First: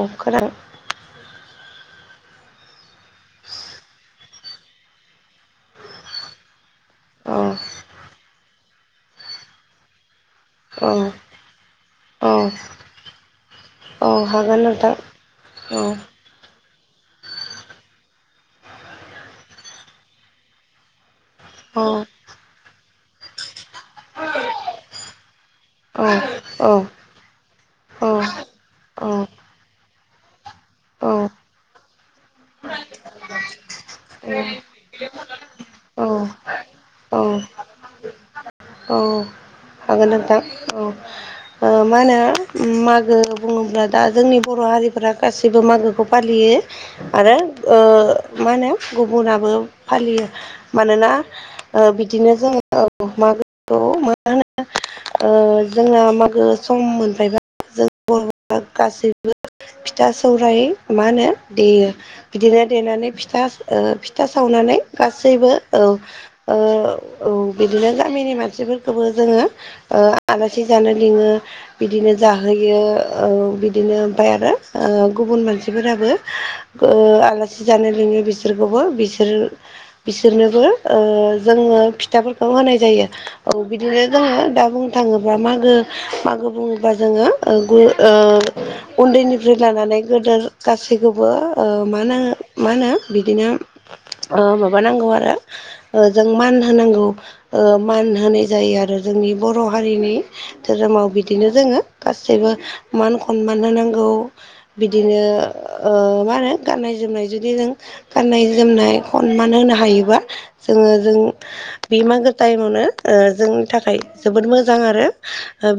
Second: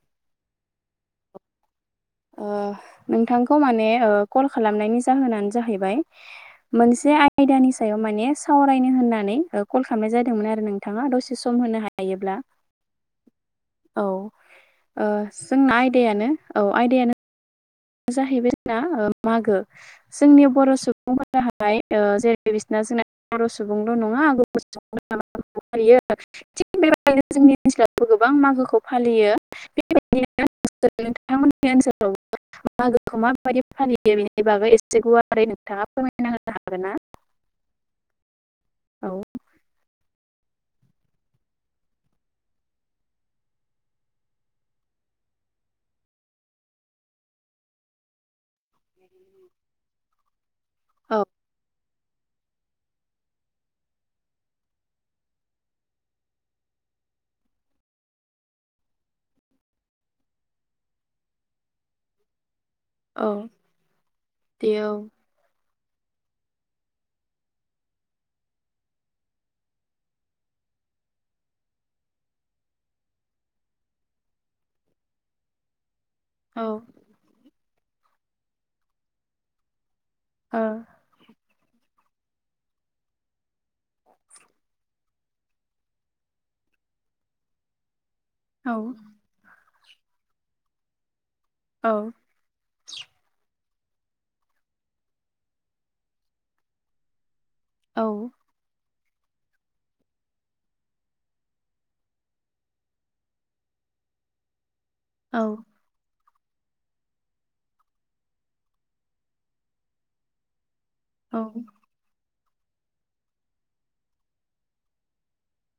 अ खोनादों ओ नोंथांखौ माने ओ कल खालामनायनि जाहोनानो जाहैबाय मोनसे औ आयदानि सायाव माने सावरायनो होननानै ओ कल खामनाय जादोंमोन आरो औ नोंथाङा दसे सम होनो औ हायोब्ला। औ हागोन नोंथां ओ जोंना औ आयदायानो औ आयदायानो जाहैबाय जोंना ओ मागो। जोंनि बर' सुबुंफोराहाय औ ओ जेरै बिसिना [unintelligible] बर' सुबुंल' नङा [inaudible] [inaudible] जोंनि औ औ ओनसोलावबो औ गोबां मागोखौ औ फालियो। औ [inaudible] मागोखौ माबायदि फालियो बेनि बागै एसे गुवारै नोंथाङा फोरमायना होनो हागोन ना? औ हागोन नोंथां औ अ मा होनो मागो बुङोब्ला दा जोंनि बर' हारिफोरा गासैबो मागोखौ फालियो। आरो ओ मा होनो गुबुनाबो फालियो मानोना औ ओ बिदिनो जोङो औ मागो [inaudible] ओ जोंना मागो सम मोनफायबा जों [inaudible] गासैबो फिथा सौराय मा होनो देयो। बिदिनो देनानै औ फिथा ओ फिथा दे सावनानै औ गासैबो औ ओ औ बिदिनो गामिनि मानसिफोरखौबो जोङो ओ आलासि जानो लिङो बिदिनो जाहोयो बिदिनो ओमफाय आरो गुबुन मानसिफोराबो औ [unintelligible] आलासि जानो लोङो बिसोरखौबो बिसोर बिसोरनोबो ओ जोङो फिथाफोरखौ होनाय जायो। औ बिदिनो जोङो दा बुंनो थाङोब्ला मागो मागो बुङो बा जोङो ओ औ उन्दैनिफ्राय लानानै गोदोर गासैखौबो ओ औ मा [unintelligible] मा होनो बिदिनो अ माबानांगौ आरो जों मान होनांगौ। ओ औ मान होनाय जायो आरो जोंनि बर' हारिनि धोरोमाव बिदिनो जोङो गासैबो मान खनमान होनांगौ बिदिनो औ ओ मा होनो गाननाय जोमनाय जुदि जों गाननाय जोमनाय हनमान होनो हायोबा जोङो जों औ बे मागो टाइमावनो ओ जोंनि थाखाय जोबोद मोजां आरो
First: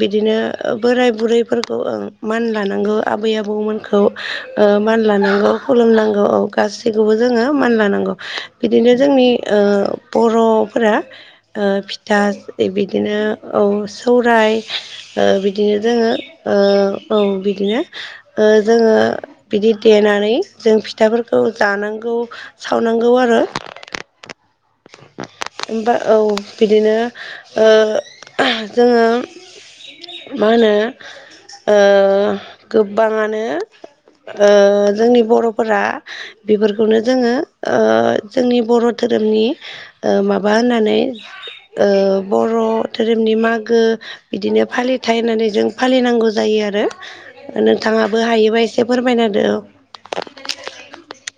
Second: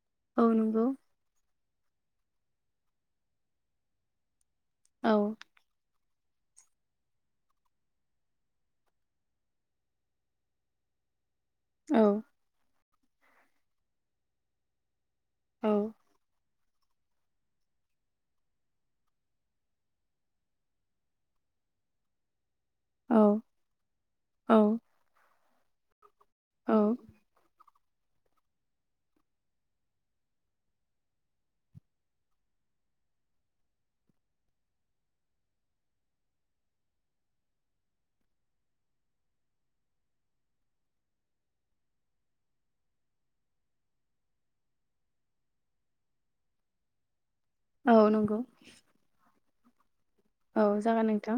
बिदिनो औ नंगौ बोराय बुरैफोरखौ ओ मान लानांगौ आबै आबौमोनखौ मान औ लानांगौ। खुलुमनांगौ औ गासैखौबो जोङो मान लानांगौ बिदिनो जोंनि ओ बर'फोरा ओ औ फिथा बिदिनो औ सौराय ओ औ बिदिनो जोङो ओ औ बिदिनो ओ जोङो बिदि देनानै जों फिथाफोरखौ जानांगौ। सावनांगौ औ आरो औ होमबा औ औ बिदिनो ओ जोङो मा होनो गोबाङानो जोंनि बर'फोरा बेफोरखौनो जोङो जोंनि बर' धोरोमनि माबा होननानै बर' धोरोमनि मागो बिदिनो फालिथाय होननानै जों फालिनांगौ जायो आरो औ नोंथाङाबो नंगौ हायोबा एसे फोरमायना होदो औ औ जागोन नोंथां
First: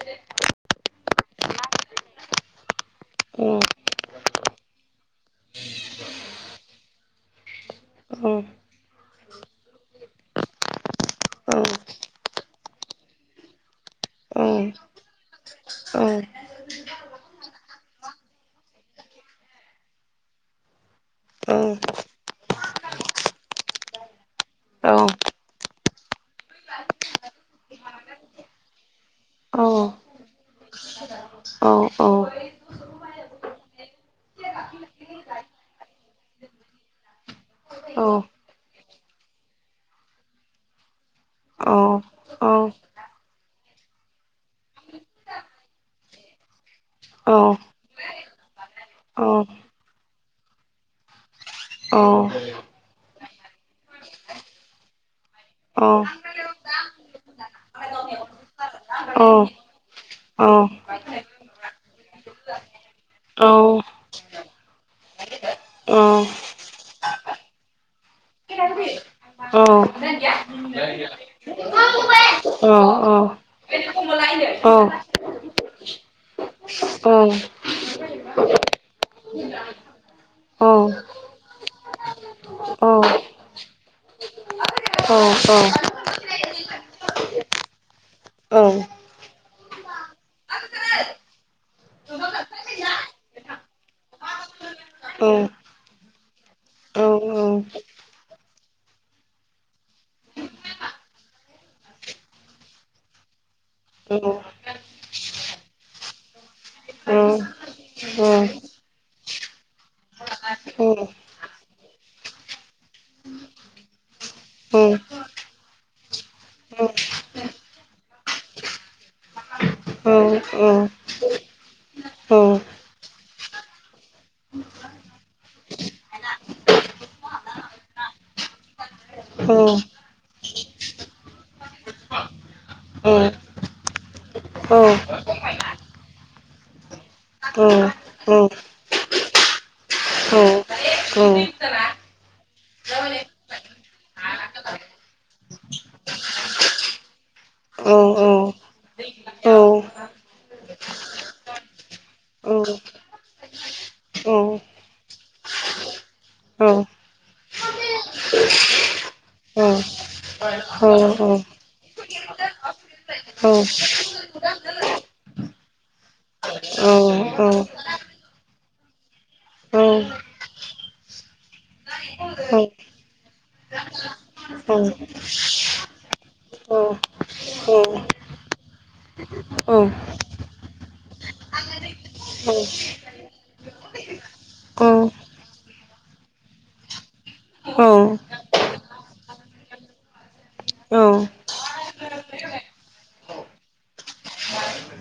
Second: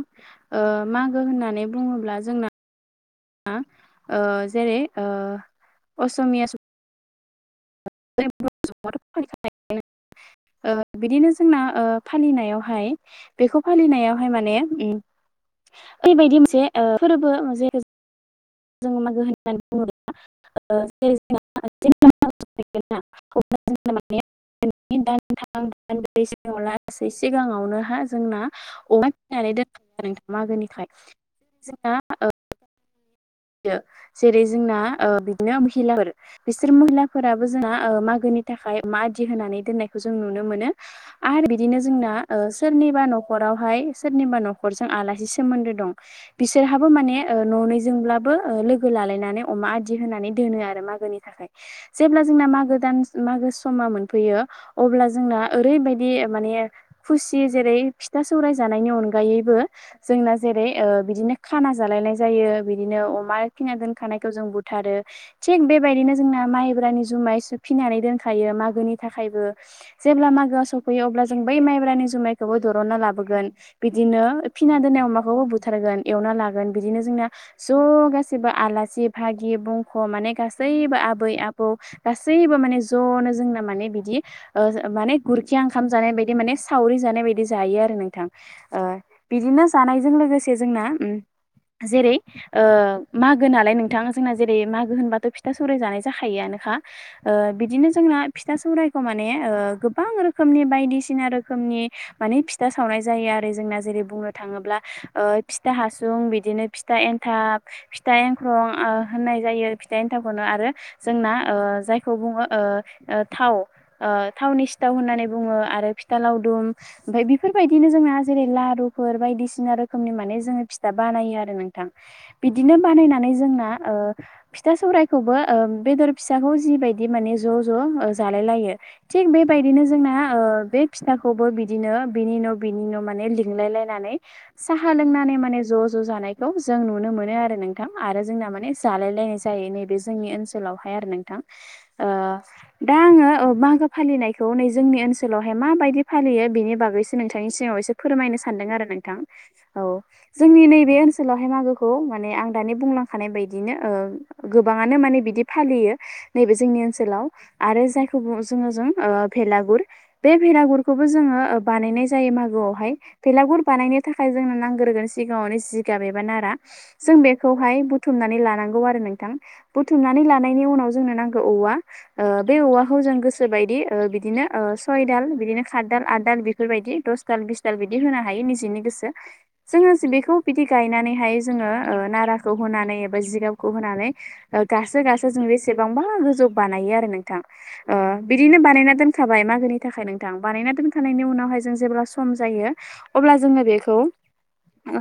मागो होननानै बुंङोब्ला जोंना औ जेरै असमिया औ [unintelligible] ' बिदिनो जोंना फालिनायावहाय बेखौ फालिनायावहाय औ माने औ ओरैबायदि मोनसे फोरबो मोन जों मागो होननानै बुङोब्ला औ [unintelligible] [unintelligible] [unintelligible] लासै सिगाङावनो हा जोंना अन दोनखायो औ आरो नोंथां मागोनिखाय जोंना औ जेरै जोंना बिदिनो महिलाफोर बिसोर महिलाफोराबो जोंहा औ मागोनि थाखाय मा आदि होनानै दोननायखौ जों नुनो मोनो आरो बिदिनो जोंना सोरनिबा न'खरावहाय सोरनिबा न'खरजों आलासि सोमोन्दो दं बिसोरहाबो माने औ न'नि जोंब्लाबो लोगो लालायनानै अमा आदि होनानै दोनो आरो मागोनि थाखाय जेब्ला जोंना मागो दान मागो समा मोनफैयो अब्ला जोंना ओरैबायदि माने खुसि जेरै फिथा सौराय जानायनि अनगायैबो जोंना जेरै ओ बिदिनो खाना जालायनाय जायो बिदिनो अमा फिना दोनखानायखौ जों बुथारो थिग औ बेबायदिनो जोंना माइब्रानि जुमाइसो फिनानै दोनखायो मागोनि थाखायबो जेब्ला मागोआ सफैयो अब्ला जों बै माइब्रानि जुमाइखौबो दिरुनना लाबोगोन बिदिनो फिना दोननाय अमाखौबो बुथारगोन एवना लागोन बिदिनो जोंना ज' गासैबो आलासि भागि बुंख' माने गासैबो आबै आबौ गासैबो माने ज'नो जोंना माने बिदि माने गुरखिया ओंखाम जानाय बायदि माने सावरि जानाय बायदि जायो आरो नोंथां आ बिदिनो जानायजों लोगोसे जोंना जेरै ओ मागो नालाय नोंथाङा जोंना जेरै मागो होनबाथ' फिथा सौराय जानाय जाखायोआनोखा बिदिनो जोंना फिथा सौरायखौ माने गोबां रोखोमनि बायदिसिना रोखोमनि मानि फिथा सावनाय जायो आरो जोंना जेरै बुंनो थाङोब्ला फिथा हासुं बिदिनो फि था एन्थाब फिथा एंख्रं होननाय जायो फिथा एन्थाबखौनो आरो जोंना ओ जायखौ बुङो ओ थाव थावनि सिथाव होननानै बुंङो आरो फिथा लावदुम औ औ ओमफाय बेफोरबायदिनो जोंना जेरै लारुफोर बायदिसिना औ रोखोमनि माने जोंङो फिथा बानायो आरो नों थां बिदिनो बानायनानै जोंना ओ फिथा सौरायखौबो बेदर फिसाखौ जिबायदि माने ज' ज' जालाय लायो थिग बेबायदिनो जोंना बे फिथाखौबो बिदिनो बिनि न' बिनि न' माने औ लिंलायलायनानै साहा लोंनानै माने ज' ज' जानाय बेखौ जों नुनो मोनो आरो नोंथां आरो जोंना माने जालाय लायनाय जायो नैबे जोंनि ओनसोलावहाय आरो नोंथां ओ दा आङो मागो फालिनायखौ नै जोंनि ओनसोलावहाय माबायदि फालियो बिनि बागैसो नोंथांनि सिगाङाव एसे फोरमायनो सानदों आरो नोंथां औ जोंनि नैबे ओनसोल ओनसोलावहाय मागोखौ माने आं दानि बुंलांखानाय बायदिनो गोबाङानो माने बिदि फालियो नैबे जोंनि ओनसोलाव आरो जायखौ बुं जोंङो जों भेलागुर बे भेरागुरखौबो जोङो बानायनाय जायो मागोआवहाय बेलागुर बानायनो थाखाय जोंनो नांग्रोगोन सिगाङावनो जिगाब एबा नारा। जों बेखौहाय बुथुमनानै लानांगौ आरो नोंथां। बुथुमनानै लानायनि उनाव जोंनो नांगौ औवा। ओ बे औवाखौ जों गोसोबायदि ओ बिदिनो ओ सय दाल बिदिनो सात दाल आद दाल बेफोरबायदि दस दाल बिसदाल बिदि होनो हायो निजिनि गोसो। जोङो जे बेखौ बिदि गायनानैहाय जोङो ओ नाराखौ होनानै एबा जिगाबखौ होनानै ओ गासो गासो जों बेसेबांबा गोजौ बानायो आरो नोंथां। ओ बिदिनो बानायना दोनखाबाय मागोनि थाखाय नोंथां बानायना दोनखांनायनि उनावहाय जों जेब्ला सम जायो अब्ला जोङो बेखौ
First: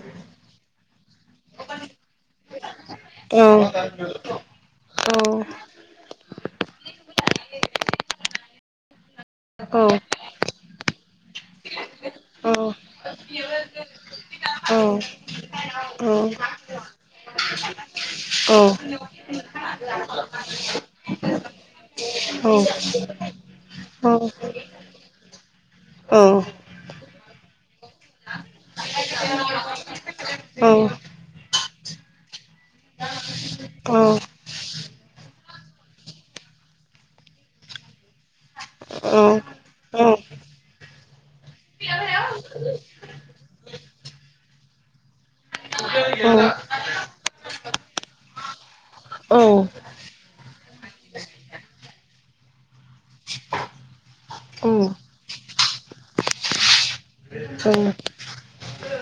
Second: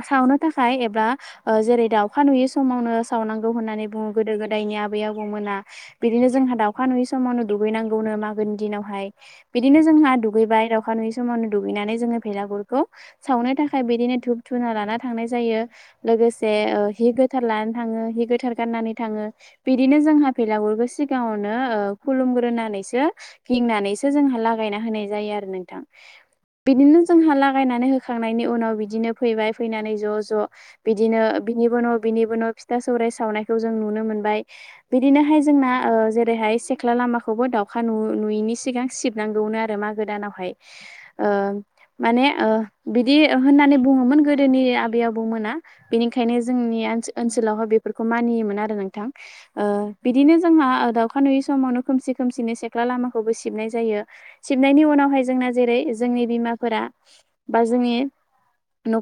सावनो थाखाय एबा ओ जेरै दाउखा नुयि समावनो सावनांगौ होननानै बुङो गोदो गोदायनि आबै आबौमोना। बिदिनो जोंहा दाउखा नुयि समावनो दुगैनांगौनो मागोनि दिनावहाय। बिदिनो जोंहा दुगैबाय दाउखा नुयि समावनो दुगैनानै जोङो बेलागुरखौ सावनो थाखाय बिदिनो धुप धुना लाना थांनाय जायो। लोगोसे ओ हि गोथार लानानै थाङो हि गोथार औ गाननानै थाङो। बिदिनो जोंहा भेलागुरखौ सिगाङावनो ओ औ खुलुमग्रोनानैसो गिंनानैसो जोंहा लागायना होनाय जायो आरो नोंथां। बिदिनो जोंहा लागायनानै होखांनायनि उनाव बिदिनो फैबाय फैनानै ज' ज' औ बिदिनो बिनिबो न' बिनिबो न' फिथा सौराइ सावनायखौ जों नुनो मोनबाय। बिदिनोहाय जोंना जेरैहाय सेख्ला लामाखौबो दाउखा नु-नुयिनि सिगां सिब नांगौनो आरो मागो दानावहाय। ओ माने ओ बिदि होननानै बुङोमोन गो दोनि आबै आबौ मोना बेनिखायनो जोंनि ओन-ओनसोलावहाय बेफोरखौ मानियोमोन आरो नोंथां। ओ बिदिनो जोंहा दाउखा नुयि समावनो खोमसि खोमसिनो सेख्ला लामाखौबो सिबनाय जायो। सिबनायनि उनावहाय जोंना जेरै जोंनि बिमाफोरा औ।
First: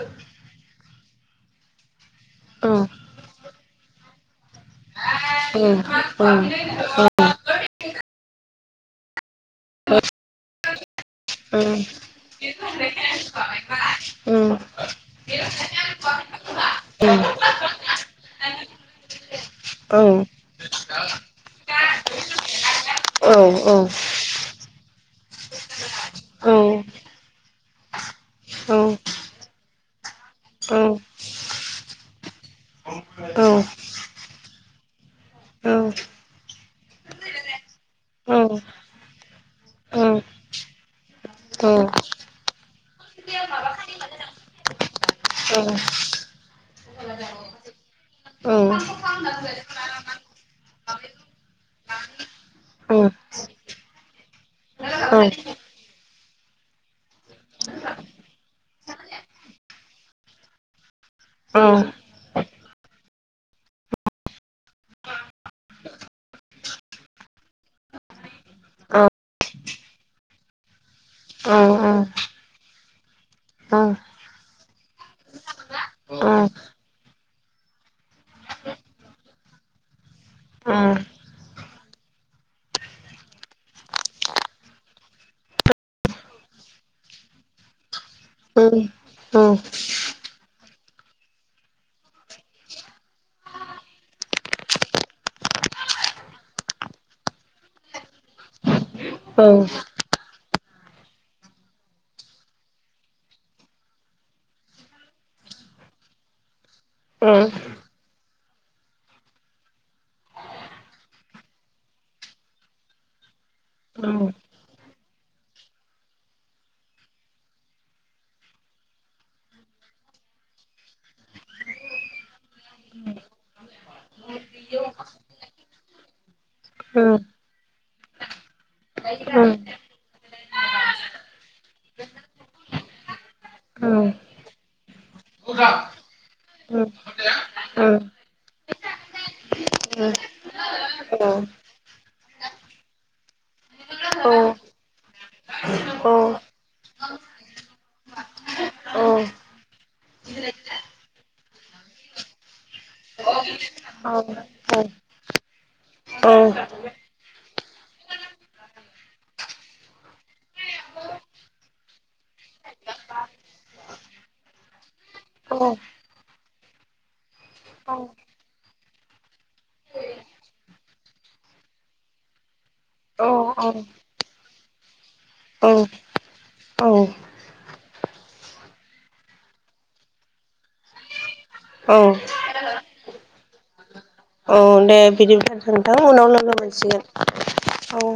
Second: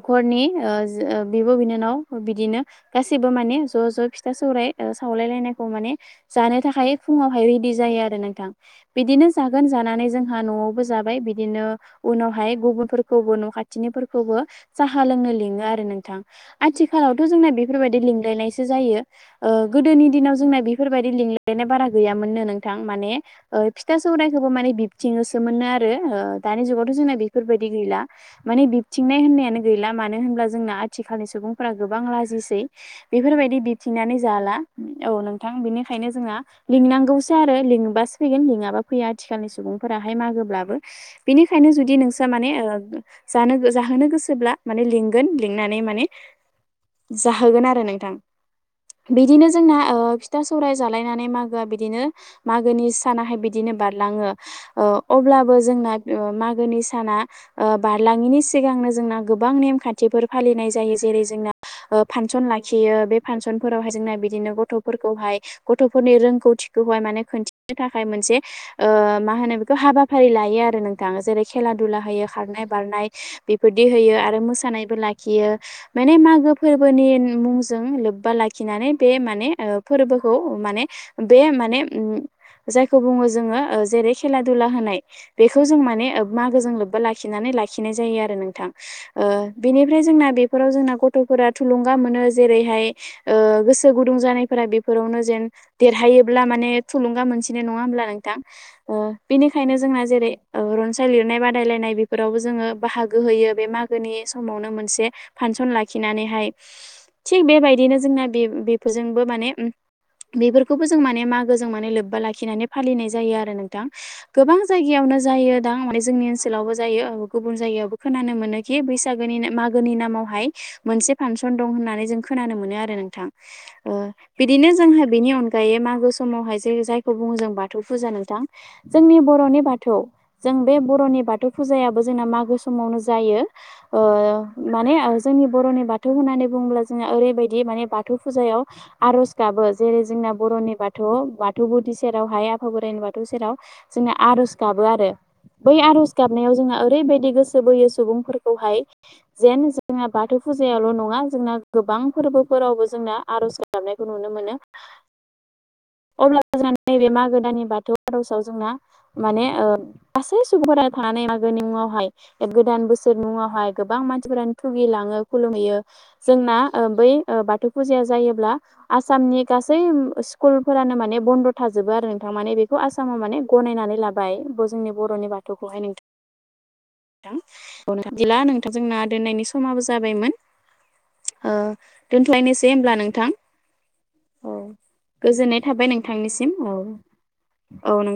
हरनि ओ ओ बिब' बिनानाव बिदिनो गासैबो माने ज' ज' फिथा सौराय ओ सावलायलायनायखौ माने जानो थाखाय फुङावहाय रेडि जायो आरो नोंथां। बिदिनो जागोन जानानै जोंहा न'आवबो जाबाय बिदिनो उनावहाय गुबुनफोरखौबो न' खाथिनिफोरखौबो साहा लोंनो लिङो आरो नोंथां। आथिखालावथ' जोंना बेफोरबायदि लिंलायनायसो जायो। ओ गोदोनि दिनाव जोंना बेफोरबायदि लिंलायनाय बारा गैयामोननो नोंथां माने ओ फिथा सौराफोरखौबो माने बिबथिंयोसो मोननो आरो दानि जुगावथ' जोंना बेफोरबायदि गैला। माने बिबथिंनाय होननायानो गैला मानो होनब्ला जोंना आथिखालनि सुबुंफोरा गोबां लाजिसै। बेफोरबायदि बिथिंनानै जाला। औ नोंथां बिनिखायनो जोंहा लिंनांगौसो आरो लिंबासो फैगोन लिङाबा फैया आथिखालनि सुबुंफोराहाय मागोब्लाबो। बिनिखायनो जुदि नोंस्रा माने ओ जानो जाहोनो गोसोब्ला माने लिंगोन लिंनानै माने जाहोगोन आरो नोंथां। बिदिनो जोंना ओ फिथा सौराय जालायनानै मागोआ बिदिनो मागोनि सानाहाय बिदिनो बारलाङो। ओ अब्लाबो जोंना ओ मागोनि साना ओ बारलाङिनि सिगांनो जोंना गोबां नेमखान्थिफोर फालिनाय जायो। जेरै जोंना ओ फानसन लाखियो बे फांसनफोरावहाय जोंना बिदिनो गथ'फोरखौहाय गथ'फोरनि रोंगौथिखौहाय माने खोन्थिनो थाखाय मोनसे ओ मा होनो बेखौ हाबाफारि लायो आरो नोंथां। जेरै खेला दुला होयो खारनाय बारनाय बेफोरदि होयो आरो मोसानायबो लाखियो। माने औ मागो फोर्बोनि मुंजों लोब्बा लाखिनानै बे माने ओ फोर्बोखौ औ माने बे माने उम जायखौ बुङो जोङो ओ जेरै खेला दुला होनाय। बेखौ जों माने मागोजों लोब्बा लाखिनानै लाखिनाय जायो आरो औ नोंथां। ओ औ बेनिफ्राय जोंना बेफोराव जोंना गथ'फोरा थुलुंगा मोनो जेरैहाय ओ गोसो गुदुं जानायफोरा बेफोरावनो जेन देरहायोब्ला माने थुलुंगा मोनसिनो नङा होमब्ला नोंथां? ओ बिनिखायनो जोंना जेरै रनसाय लिरनाय बादायलायनाय बेफोरावबो जोङो बाहागो होयो बे माग गोनि समावनो मोनसे फानसन लाखिनानैहाय औ थिग बेबायदिनो जोंना बे बेफोरजोंबो माने बेफोरखौबो जों माने मागोजों माने लोब्बा लाखिनानै फालिनाय जायो आरो नोंथां। गोबां जायगायावनो जायो दां माने जोंनि ओनसोलावबो जायो गुबुन जायगायावबो खोनानो मोनो खि बैसागोनि मागोनि नामावहाय मोनसे फांसन दं होननानै जों खोनानो मोनो आरो नोंथां। ओ [inaudible] बिदिनो जोंहा बिनि अनगायै मागो समावहाय जे जायखौ बुङो जों बाथौ फुजा नोंथां। जोंनि बर'नि बाथौ जों बे बर'नि बाथौ फुजायाबो जोंना मागो समावनो जायो। ओ माने जोंनि बर'नि बाथौ होननानै बुङोब्ला जोङो ओरैबायदि माने बाथौ फुजायाव आर'ज गाबो जेरै जोंना बर'नि बाथौ बाथौ गुदि सेरावहाय आफा बोराइनि बाथौ सेराव जोंना आर'ज गाबो आरो बै आर'ज गाबनायाव जोंहा ओरैबायदि गोसो बोयो सुबुंफोर खौहाय जेन जोंना बाथौ फुजायाल' नङा जोंना गोबां फोरबोफोरावबो जोंना आर'ज गाब गाबनायखौ नुनो मोनो। अब्ला जोंना नैबे मागो दाननि बाथौ आर'जआव जोंना माने ओ गासै सुबुंफोरा थानानै मागोनि मुङावहाय गोदान बोसोर मुङावहाय गोबां मानसिफोरानो थुगिलाङो खुलुमहैयो। जोंना बै बाथौ फुजाया जायोब्ला आसामनि गासै स्कुल फोरानो माने बन्द' थाजोबो आरो नोंथां माने बेखौ आसामाव माने गनायनानै लाबाय जोंनि बर'नि बाथौखौ। औ नोंथां अ नोंथां बिदिला नोंथां जोंना दोननायनि समाबो जाबायमोन। ओ दोनथ्लायनोसै होमब्ला नोंथां। औ दे बिदिबा गोजोननाय थाबाय नोंथां उनाव नोंथांनिसिम लोगो औ मोनैसिगोन औ।